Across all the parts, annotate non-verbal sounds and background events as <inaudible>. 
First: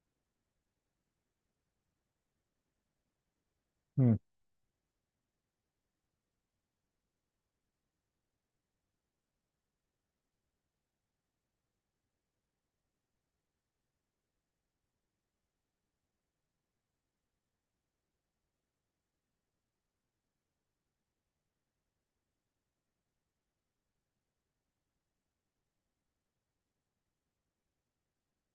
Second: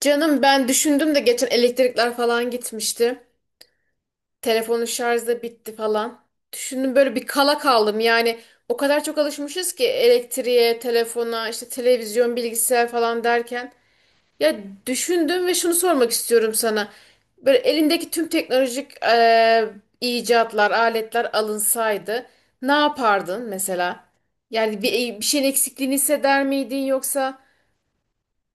Canım, ben düşündüm de geçen elektrikler falan gitmişti. Hı, Telefonun şarjı da bitti falan. Düşündüm, böyle bir kala kaldım. Yani o kadar çok alışmışız ki elektriğe, telefona, işte televizyon, bilgisayar falan derken. Ya, düşündüm ve şunu sormak istiyorum sana. Böyle elindeki tüm teknolojik icatlar, aletler alınsaydı ne yapardın mesela? Yani bir şeyin eksikliğini hisseder miydin yoksa?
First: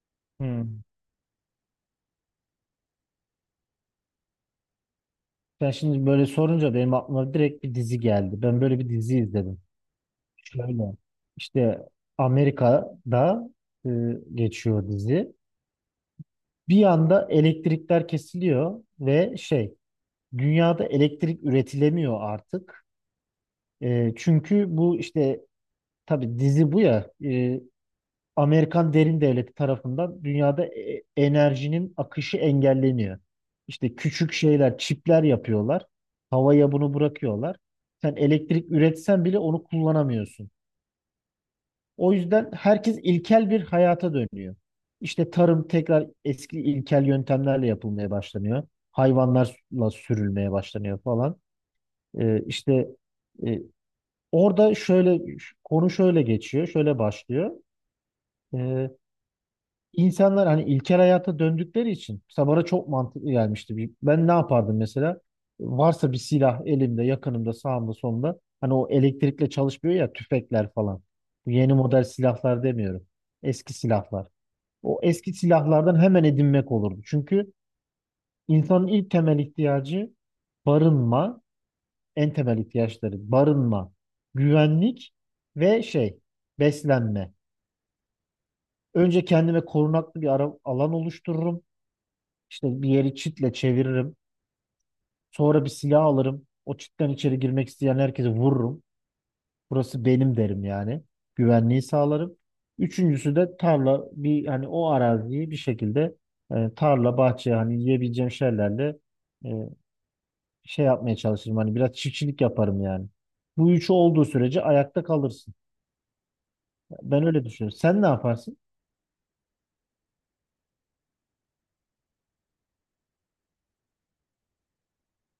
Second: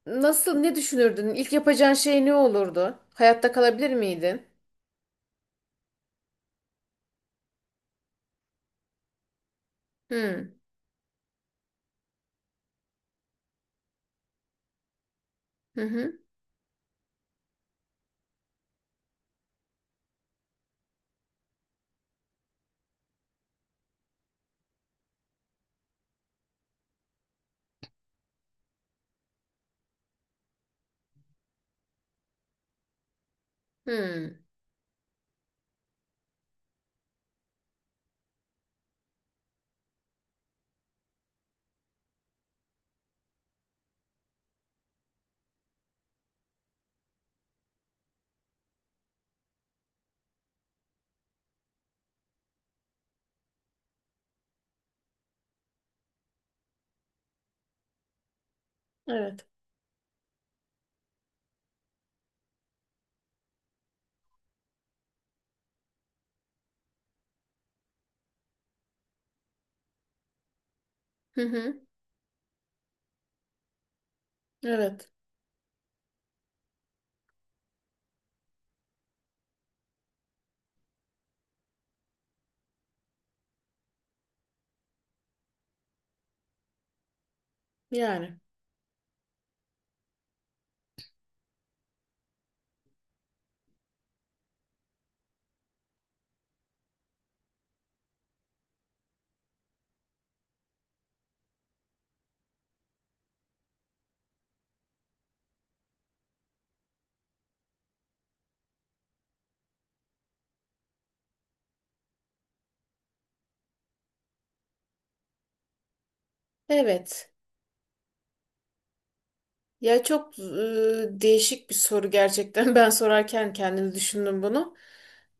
Nasıl, hı. ne düşünürdün? İlk yapacağın şey ne olurdu? Hayatta kalabilir miydin? Ben şimdi böyle sorunca benim aklıma direkt bir dizi geldi. Ben böyle bir dizi izledim. Hmm. Şöyle işte Amerika'da e, geçiyor dizi. Hı hı. Bir anda elektrikler kesiliyor ve şey dünyada elektrik üretilemiyor artık. Çünkü bu işte tabii dizi bu ya Amerikan derin devleti tarafından dünyada enerjinin akışı engelleniyor. İşte küçük Hmm. şeyler, çipler yapıyorlar. Havaya bunu bırakıyorlar. Sen elektrik üretsen bile onu kullanamıyorsun. O yüzden herkes ilkel bir hayata dönüyor. İşte tarım tekrar eski ilkel yöntemlerle yapılmaya başlanıyor. Hayvanlarla sürülmeye başlanıyor falan. İşte e, orada şöyle konu şöyle geçiyor, şöyle başlıyor. Ee, Evet. İnsanlar hani ilkel hayata döndükleri için mesela bana çok mantıklı gelmişti. Ben ne yapardım mesela? Varsa bir silah elimde, yakınımda, sağımda, solumda. Hani o elektrikle çalışmıyor ya tüfekler falan. Hı Bu yeni hı. model silahlar demiyorum. Eski silahlar. O Evet. eski silahlardan hemen edinmek olurdu. Çünkü insanın ilk temel ihtiyacı barınma, en temel ihtiyaçları barınma, güvenlik ve şey beslenme. Yani. Önce kendime korunaklı alan oluştururum. İşte bir yeri çitle çeviririm. Sonra bir silah alırım. O çitten içeri girmek isteyen herkese vururum. Burası benim derim yani. Güvenliği sağlarım. Üçüncüsü de tarla bir hani o araziyi bir şekilde tarla bahçe hani yiyebileceğim şeylerle e, şey yapmaya çalışırım. Hani biraz çiftçilik yaparım yani. Bu üçü olduğu sürece ayakta kalırsın. Ben Evet. öyle düşünüyorum. Sen ne yaparsın? Ya, çok değişik bir soru gerçekten. <laughs> Ben sorarken kendimi düşündüm bunu.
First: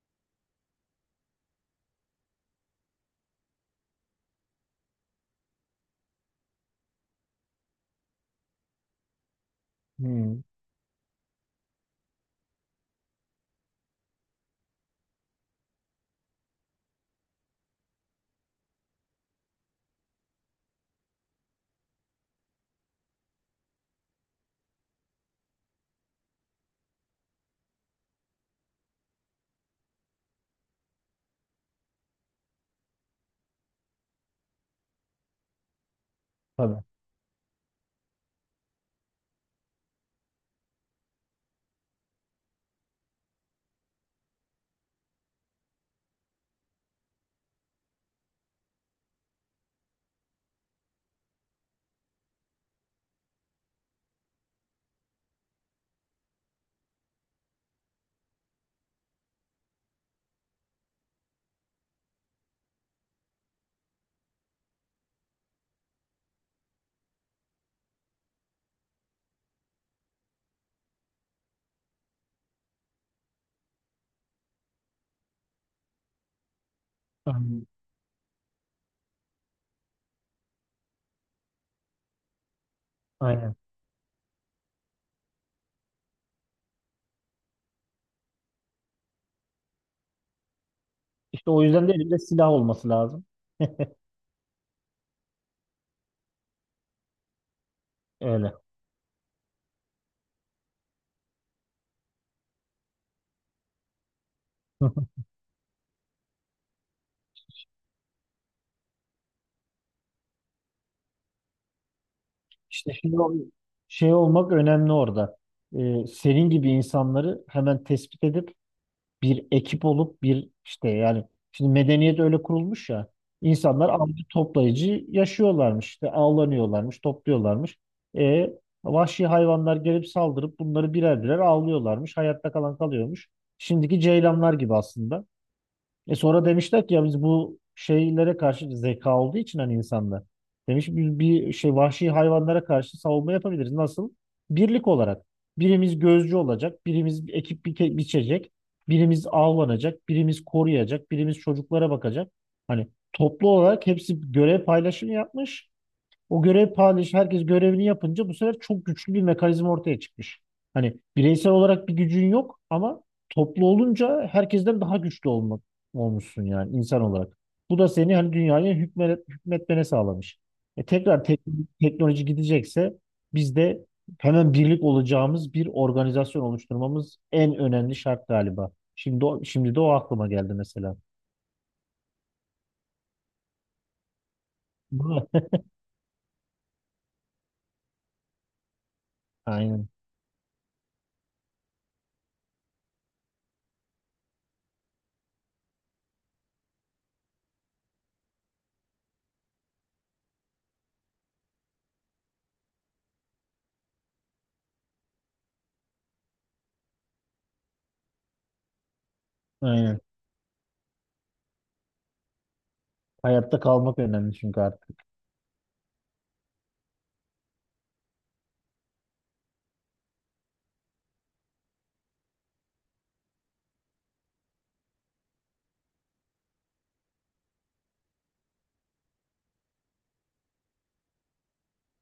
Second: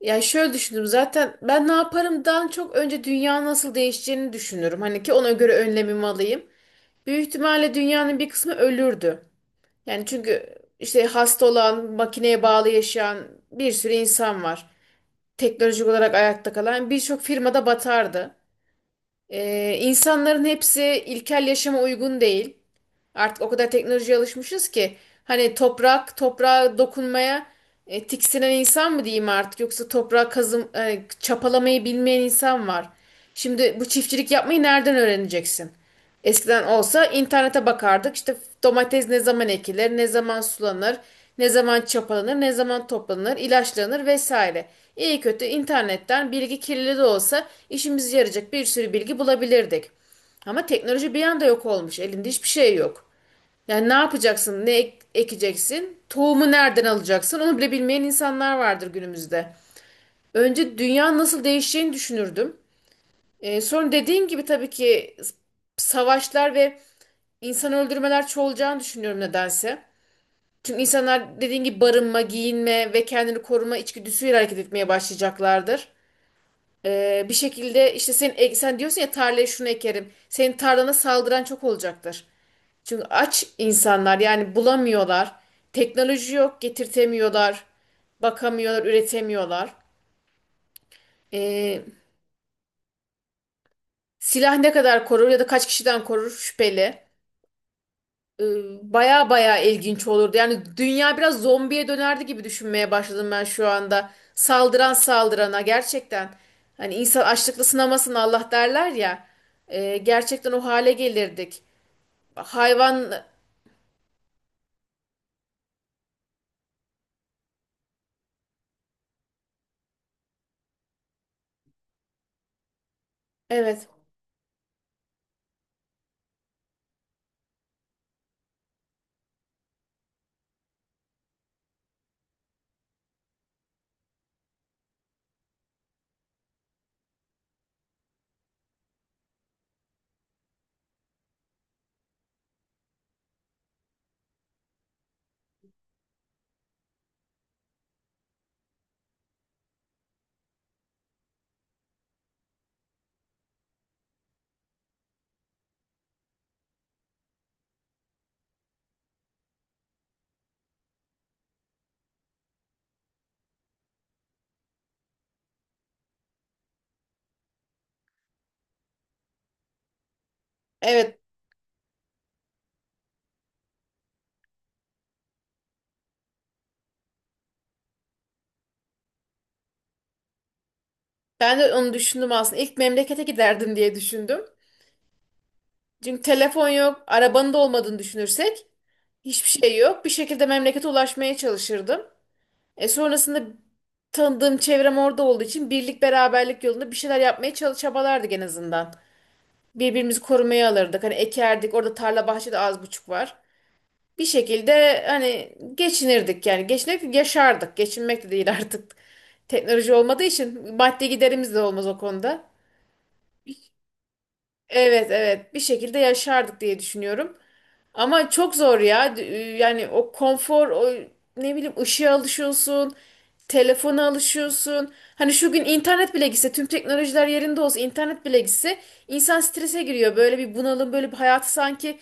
Ya şöyle düşündüm, zaten ben ne yaparımdan çok önce dünya nasıl değişeceğini düşünürüm. Hani ki ona göre önlemimi alayım. Büyük ihtimalle dünyanın bir kısmı ölürdü. Yani Hmm, çünkü işte hasta olan, makineye bağlı yaşayan bir sürü insan var. Teknolojik olarak ayakta kalan birçok firmada batardı. İnsanların hepsi ilkel yaşama uygun değil. Artık o kadar teknolojiye alışmışız ki hani toprak, toprağa dokunmaya tiksinen insan mı diyeyim artık, yoksa toprağa kazım çapalamayı bilmeyen insan var. Şimdi bu çiftçilik yapmayı nereden öğreneceksin? Eskiden tabii. olsa internete bakardık. İşte domates ne zaman ekilir, ne zaman sulanır, ne zaman çapalanır, ne zaman toplanır, ilaçlanır vesaire. İyi kötü internetten bilgi, kirli de olsa işimize yarayacak bir sürü bilgi bulabilirdik. Ama teknoloji bir anda yok olmuş. Elinde hiçbir şey yok. Yani ne yapacaksın, ne ekeceksin, tohumu nereden alacaksın onu bile bilmeyen insanlar vardır günümüzde. Önce dünya nasıl değişeceğini düşünürdüm. Sonra dediğim gibi tabii ki savaşlar ve İnsan öldürmeler çoğalacağını düşünüyorum nedense. Çünkü insanlar dediğin gibi barınma, giyinme ve kendini koruma içgüdüsüyle hareket etmeye başlayacaklardır. Bir Aynen. şekilde işte sen, sen diyorsun ya tarlaya şunu ekerim. Senin tarlana saldıran çok olacaktır. Çünkü aç Aynen. insanlar yani bulamıyorlar. Teknoloji yok, getirtemiyorlar. Bakamıyorlar, üretemiyorlar. İşte o Ee, yüzden de elimde silah olması lazım. <laughs> Silah ne kadar korur ya da kaç kişiden korur şüpheli. e, Öyle. Baya baya ilginç olurdu. Yani dünya biraz zombiye dönerdi gibi düşünmeye başladım ben şu anda. Saldıran <laughs> saldırana gerçekten. Hani insan açlıkla sınamasın Allah derler ya. Gerçekten o hale gelirdik. İşte Hayvan. Şey olmak önemli orada. Senin gibi insanları hemen tespit edip bir ekip olup bir işte yani şimdi medeniyet öyle kurulmuş ya Evet, insanlar avcı toplayıcı yaşıyorlarmış işte avlanıyorlarmış topluyorlarmış. E, Vahşi hayvanlar gelip saldırıp bunları birer birer avlıyorlarmış hayatta kalan kalıyormuş. Şimdiki ceylanlar gibi aslında. E sonra demişler ki ya biz bu şeylere karşı zeka olduğu için hani insanda. Demiş biz bir şey vahşi hayvanlara karşı savunma yapabiliriz. Nasıl? Birlik olarak. Birimiz gözcü olacak, biçecek, birimiz avlanacak, birimiz koruyacak, birimiz çocuklara bakacak. Hani toplu olarak hepsi görev paylaşımı yapmış. O görev paylaşı herkes görevini yapınca bu sefer çok güçlü bir mekanizma ortaya çıkmış. Hani bireysel olarak bir gücün yok ama toplu olunca herkesten daha güçlü olmuşsun yani insan olarak. Bu da seni hani hükmetmene sağlamış. E evet, tekrar tek- teknoloji gidecekse biz de hemen birlik olacağımız bir organizasyon oluşturmamız en önemli şart galiba. Şimdi de o aklıma geldi mesela. ben de onu düşündüm aslında. İlk memlekete giderdim diye düşündüm. Değil mi? Çünkü telefon yok, arabanın da olmadığını düşünürsek <laughs> hiçbir şey Aynen. yok. Bir şekilde memlekete ulaşmaya çalışırdım. Sonrasında tanıdığım çevrem orada olduğu için birlik beraberlik yolunda bir şeyler yapmaya çabalardık en azından. Birbirimizi korumaya alırdık. Hani ekerdik. Orada tarla bahçede az buçuk var. Bir şekilde hani geçinirdik yani. Geçinmek yaşardık. Geçinmek de değil <laughs> artık. Teknoloji Aynen. olmadığı için maddi giderimiz de olmaz o konuda. Hayatta kalmak önemli çünkü artık. Evet, evet, bir şekilde yaşardık diye düşünüyorum. Ama çok zor ya. Yani o konfor, o ne bileyim ışığa alışıyorsun, telefona alışıyorsun. Hani şu gün internet bile gitse, tüm teknolojiler yerinde olsa, internet bile gitse insan strese giriyor. Böyle bir bunalım, böyle bir hayatı sanki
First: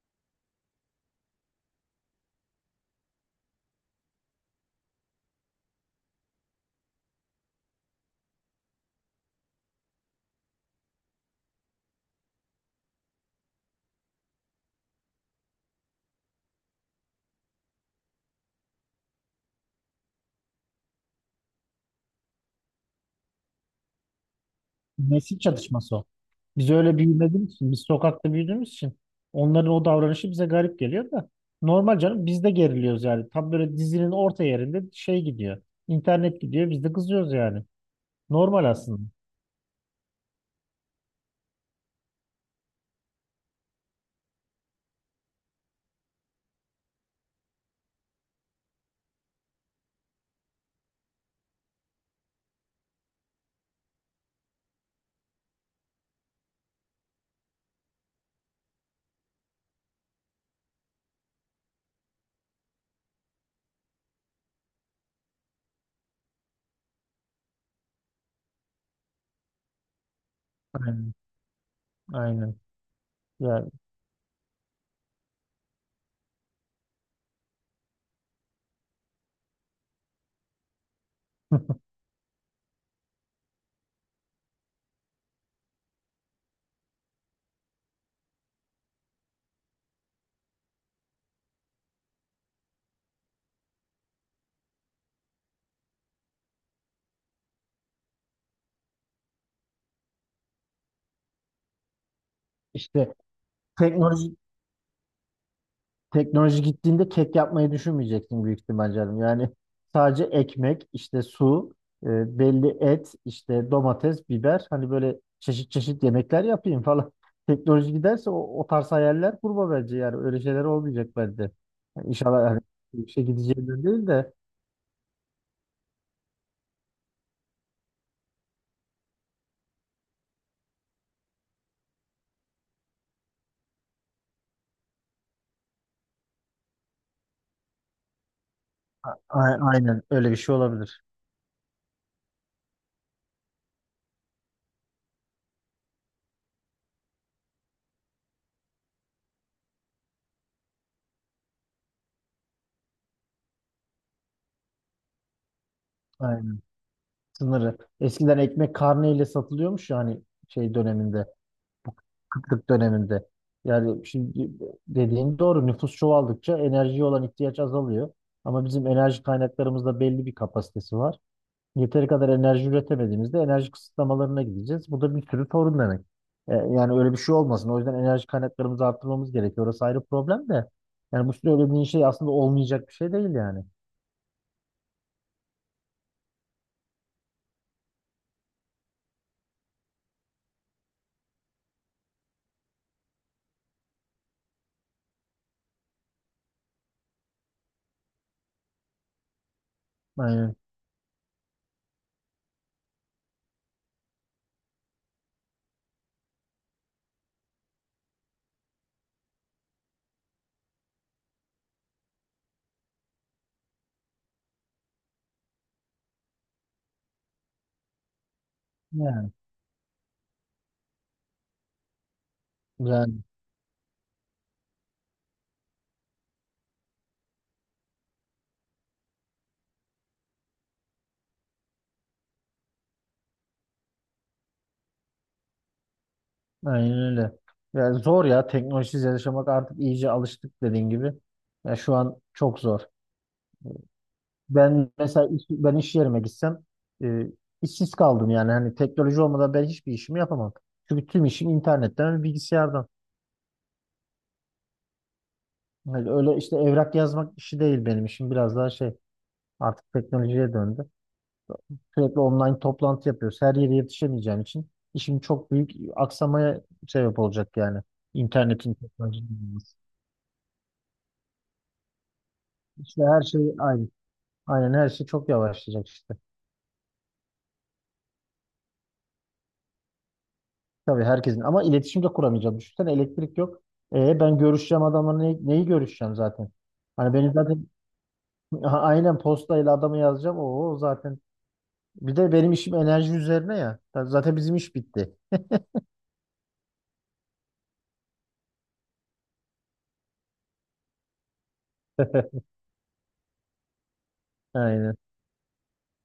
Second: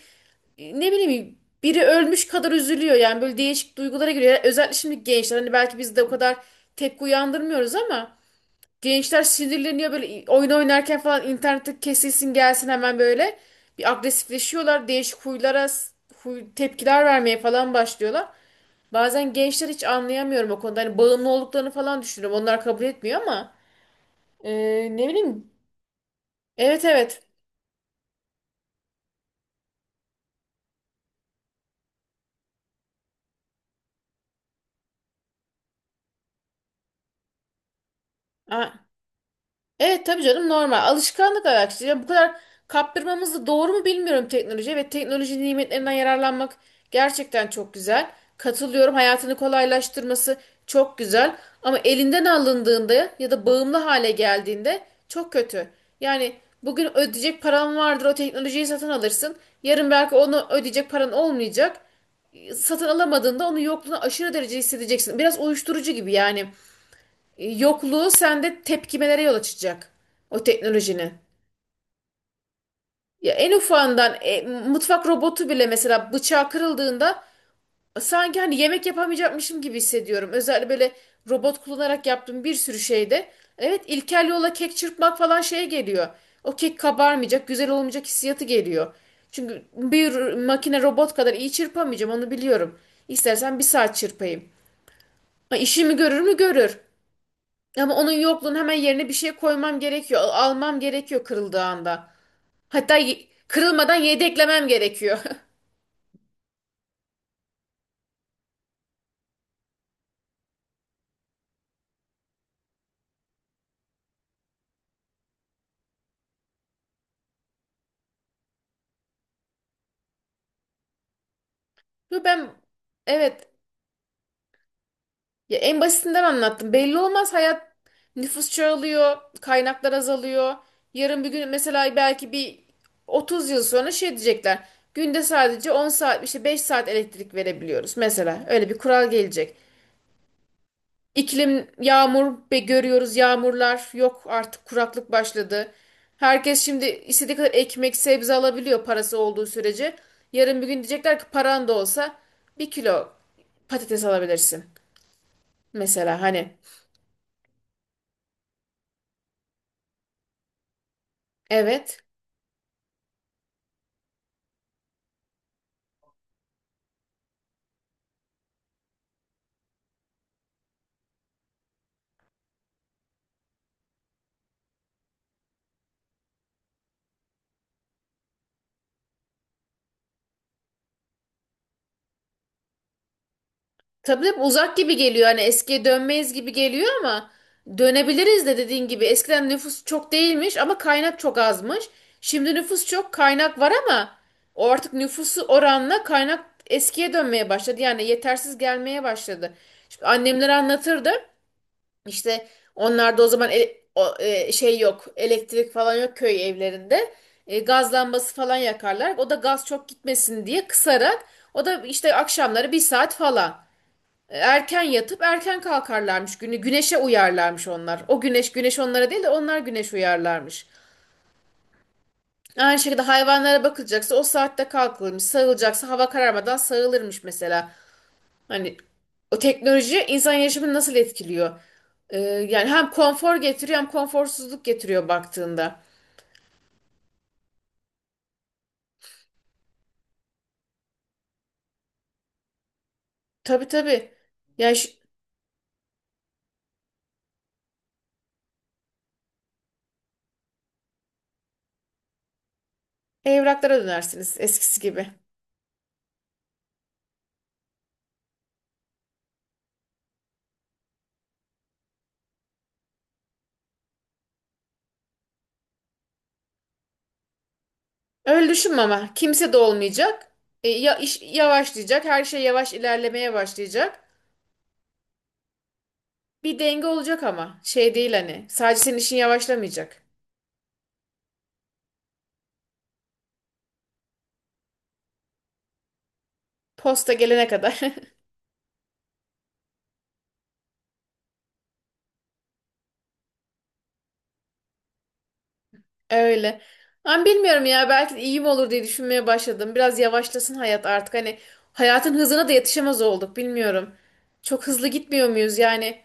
ne bileyim biri ölmüş kadar üzülüyor. Yani böyle değişik duygulara giriyor. Özellikle şimdi gençler hani belki biz de o kadar tepki uyandırmıyoruz ama gençler sinirleniyor böyle oyun oynarken falan, internette kesilsin gelsin hemen böyle. Bir agresifleşiyorlar. Değişik huylara, huy, tepkiler vermeye falan başlıyorlar. Bazen gençler hiç anlayamıyorum o konuda. Hani bağımlı olduklarını falan düşünüyorum. Onlar kabul etmiyor ama e, ne Nesil bileyim. çatışması o. Biz Evet, öyle evet. büyümediğimiz için, biz sokakta büyüdüğümüz için onların o davranışı bize garip geliyor da normal canım biz de geriliyoruz yani. Tam böyle dizinin orta yerinde şey gidiyor. İnternet gidiyor biz de kızıyoruz yani. Normal Aa, aslında. evet tabii canım, normal. Alışkanlık araştırıyor. Bu kadar kaptırmamız da doğru mu bilmiyorum, teknolojiye ve teknoloji nimetlerinden yararlanmak gerçekten çok güzel. Katılıyorum. Hayatını kolaylaştırması çok güzel. Ama elinden alındığında ya da bağımlı hale geldiğinde çok kötü. Yani bugün ödeyecek paran vardır, o teknolojiyi satın alırsın. Yarın belki onu ödeyecek paran olmayacak. Satın alamadığında onun yokluğunu aşırı derece hissedeceksin. Biraz uyuşturucu gibi yani, yokluğu sende tepkimelere yol açacak. O teknolojinin. Aynen. Aynen. Ya en Yani ufağından mutfak robotu bile, mesela bıçağı kırıldığında sanki hani yemek yapamayacakmışım gibi hissediyorum. Özellikle böyle robot kullanarak yaptığım bir sürü şeyde. Evet, ilkel yola kek çırpmak falan şeye geliyor. O kek kabarmayacak, güzel olmayacak hissiyatı geliyor. Çünkü bir makine robot kadar iyi çırpamayacağım, onu biliyorum. İstersen bir saat çırpayım. Ha, işimi görür mü görür. Ama onun yokluğunu hemen yerine bir şey koymam gerekiyor. Almam gerekiyor kırıldığı anda. <laughs> Hatta işte kırılmadan teknoloji yedeklemem gerekiyor. teknoloji gittiğinde kek yapmayı düşünmeyeceksin büyük ihtimal canım. Yani sadece ekmek, işte su, belli et, işte domates, biber hani böyle çeşit çeşit yemekler yapayım falan. <laughs> Teknoloji giderse o tarz hayaller kurma bence yani öyle şeyler olmayacak bence. Yani <laughs> Yo, inşallah ben, hani bir şey evet gideceğinden değil de ya, en basitinden anlattım. Belli olmaz hayat, nüfus çoğalıyor, kaynaklar azalıyor. Yarın bir gün mesela, belki bir 30 yıl sonra şey diyecekler. Günde sadece 10 saat, işte 5 saat elektrik verebiliyoruz mesela. Öyle bir kural gelecek. Aynen öyle bir şey olabilir. İklim yağmur be görüyoruz, yağmurlar yok artık, kuraklık başladı. Herkes şimdi istediği kadar ekmek, sebze alabiliyor parası olduğu sürece. Yarın bir gün diyecekler ki paran da olsa bir kilo patates alabilirsin. Mesela hani. Aynen sınırı. Eskiden ekmek karneyle satılıyormuş yani şey döneminde. Evet. Kıtlık döneminde. Yani şimdi dediğin doğru nüfus çoğaldıkça enerjiye olan ihtiyaç azalıyor. Ama bizim enerji kaynaklarımızda belli bir kapasitesi var. Yeteri kadar enerji üretemediğimizde enerji kısıtlamalarına gideceğiz. Bu da bir sürü sorun demek. Yani öyle bir şey olmasın. O yüzden enerji kaynaklarımızı arttırmamız gerekiyor. Orası ayrı problem de. Yani bu söylediğin şey aslında olmayacak bir şey değil yani. Tabii hep uzak gibi geliyor, hani eskiye dönmeyiz gibi geliyor ama dönebiliriz de, dediğin gibi eskiden nüfus çok değilmiş ama kaynak çok azmış. Şimdi nüfus çok, kaynak var ama o artık, nüfusu oranla kaynak eskiye dönmeye başladı. Yani yetersiz gelmeye başladı. Şimdi annemler Aynen. anlatırdı, işte onlarda o zaman o, şey yok, elektrik falan yok köy evlerinde. Gaz lambası falan yakarlar. O da gaz çok gitmesin diye kısarak, o da işte akşamları bir saat falan. Erken yatıp erken kalkarlarmış günü. Güneşe uyarlarmış onlar. O güneş güneş onlara değil de Yani, onlar güneş uyarlarmış. Aynı şekilde yani hayvanlara bakılacaksa o saatte kalkılırmış. Sağılacaksa hava kararmadan sağılırmış mesela. Hani o teknoloji insan yaşamını nasıl etkiliyor? Yani hem konfor getiriyor hem konforsuzluk getiriyor baktığında. aynen öyle. Yani zor ya teknolojisiz yaşamak artık iyice alıştık dediğin gibi. Ya şu an çok zor. Tabii, tabii. Yani, Ben iş yerime gitsem e, işsiz kaldım yani hani teknoloji olmadan ben hiçbir işimi yapamam. Çünkü tüm işim internetten ve bilgisayardan. evraklara dönersiniz eskisi gibi. Hani öyle işte evrak yazmak işi değil benim işim biraz daha şey artık teknolojiye döndü. Sürekli online toplantı yapıyoruz. Her yere yetişemeyeceğim için işim çok büyük aksamaya sebep olacak yani. Öyle İnternetin düşünme, ama teknolojinin kimse de olması. olmayacak. Ya iş yavaşlayacak. Her şey yavaş İşte her ilerlemeye şey aynı. başlayacak. Aynen her şey çok yavaşlayacak işte. Bir denge olacak ama şey değil, hani sadece senin işin yavaşlamayacak. Tabii herkesin ama iletişim de kuramayacağım. Düşünsene elektrik yok. Ben görüşeceğim adamla neyi görüşeceğim zaten? Posta Hani benim gelene zaten <laughs> kadar. aynen postayla adamı yazacağım. O zaten bir de benim işim enerji üzerine ya. Zaten bizim iş bitti. <laughs> Öyle. Ama bilmiyorum ya, belki de iyi mi olur diye düşünmeye başladım. Biraz yavaşlasın hayat artık hani, hayatın <laughs> hızına da yetişemez olduk, bilmiyorum. Çok hızlı Aynen. gitmiyor muyuz yani,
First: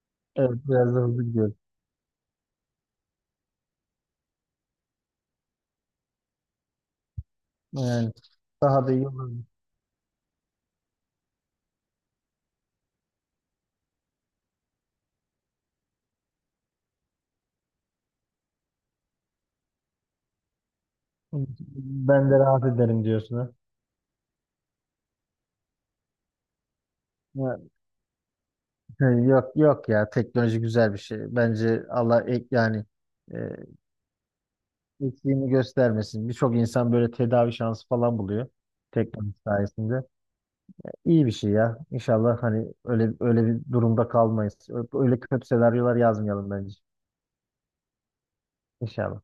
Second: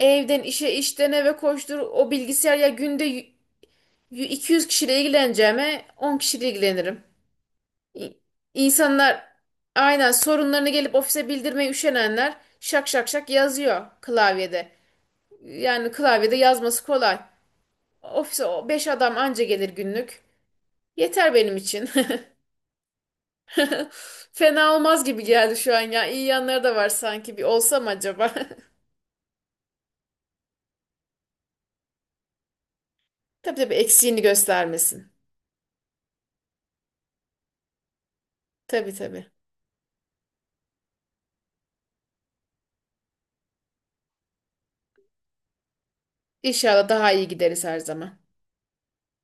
evden Evet işe, biraz da işten hızlı eve gidiyoruz. koştur o bilgisayar ya, günde 200 kişiyle ilgileneceğime 10 kişiyle ilgilenirim. Yani İ- daha da iyi İnsanlar olur. aynen sorunlarını gelip ofise bildirmeye üşenenler, şak şak şak yazıyor klavyede. Yani klavyede yazması kolay. Ofise o beş adam anca gelir günlük. Yeter benim için. Ben de rahat ederim diyorsun ha. <laughs> Fena olmaz gibi geldi şu an ya. İyi yanları da var sanki. Bir Ya, olsam acaba? <laughs> <laughs> yok yok ya teknoloji güzel bir şey. Bence Allah ek yani e, Tabii, tabii, eksiğini göstermesin. eksiğini göstermesin. Birçok insan böyle tedavi şansı falan buluyor Tabii, tabii. teknoloji sayesinde. İyi bir şey ya. İnşallah hani öyle öyle bir durumda kalmayız. Öyle kötü senaryolar yazmayalım bence. İnşallah daha iyi gideriz her zaman. İnşallah.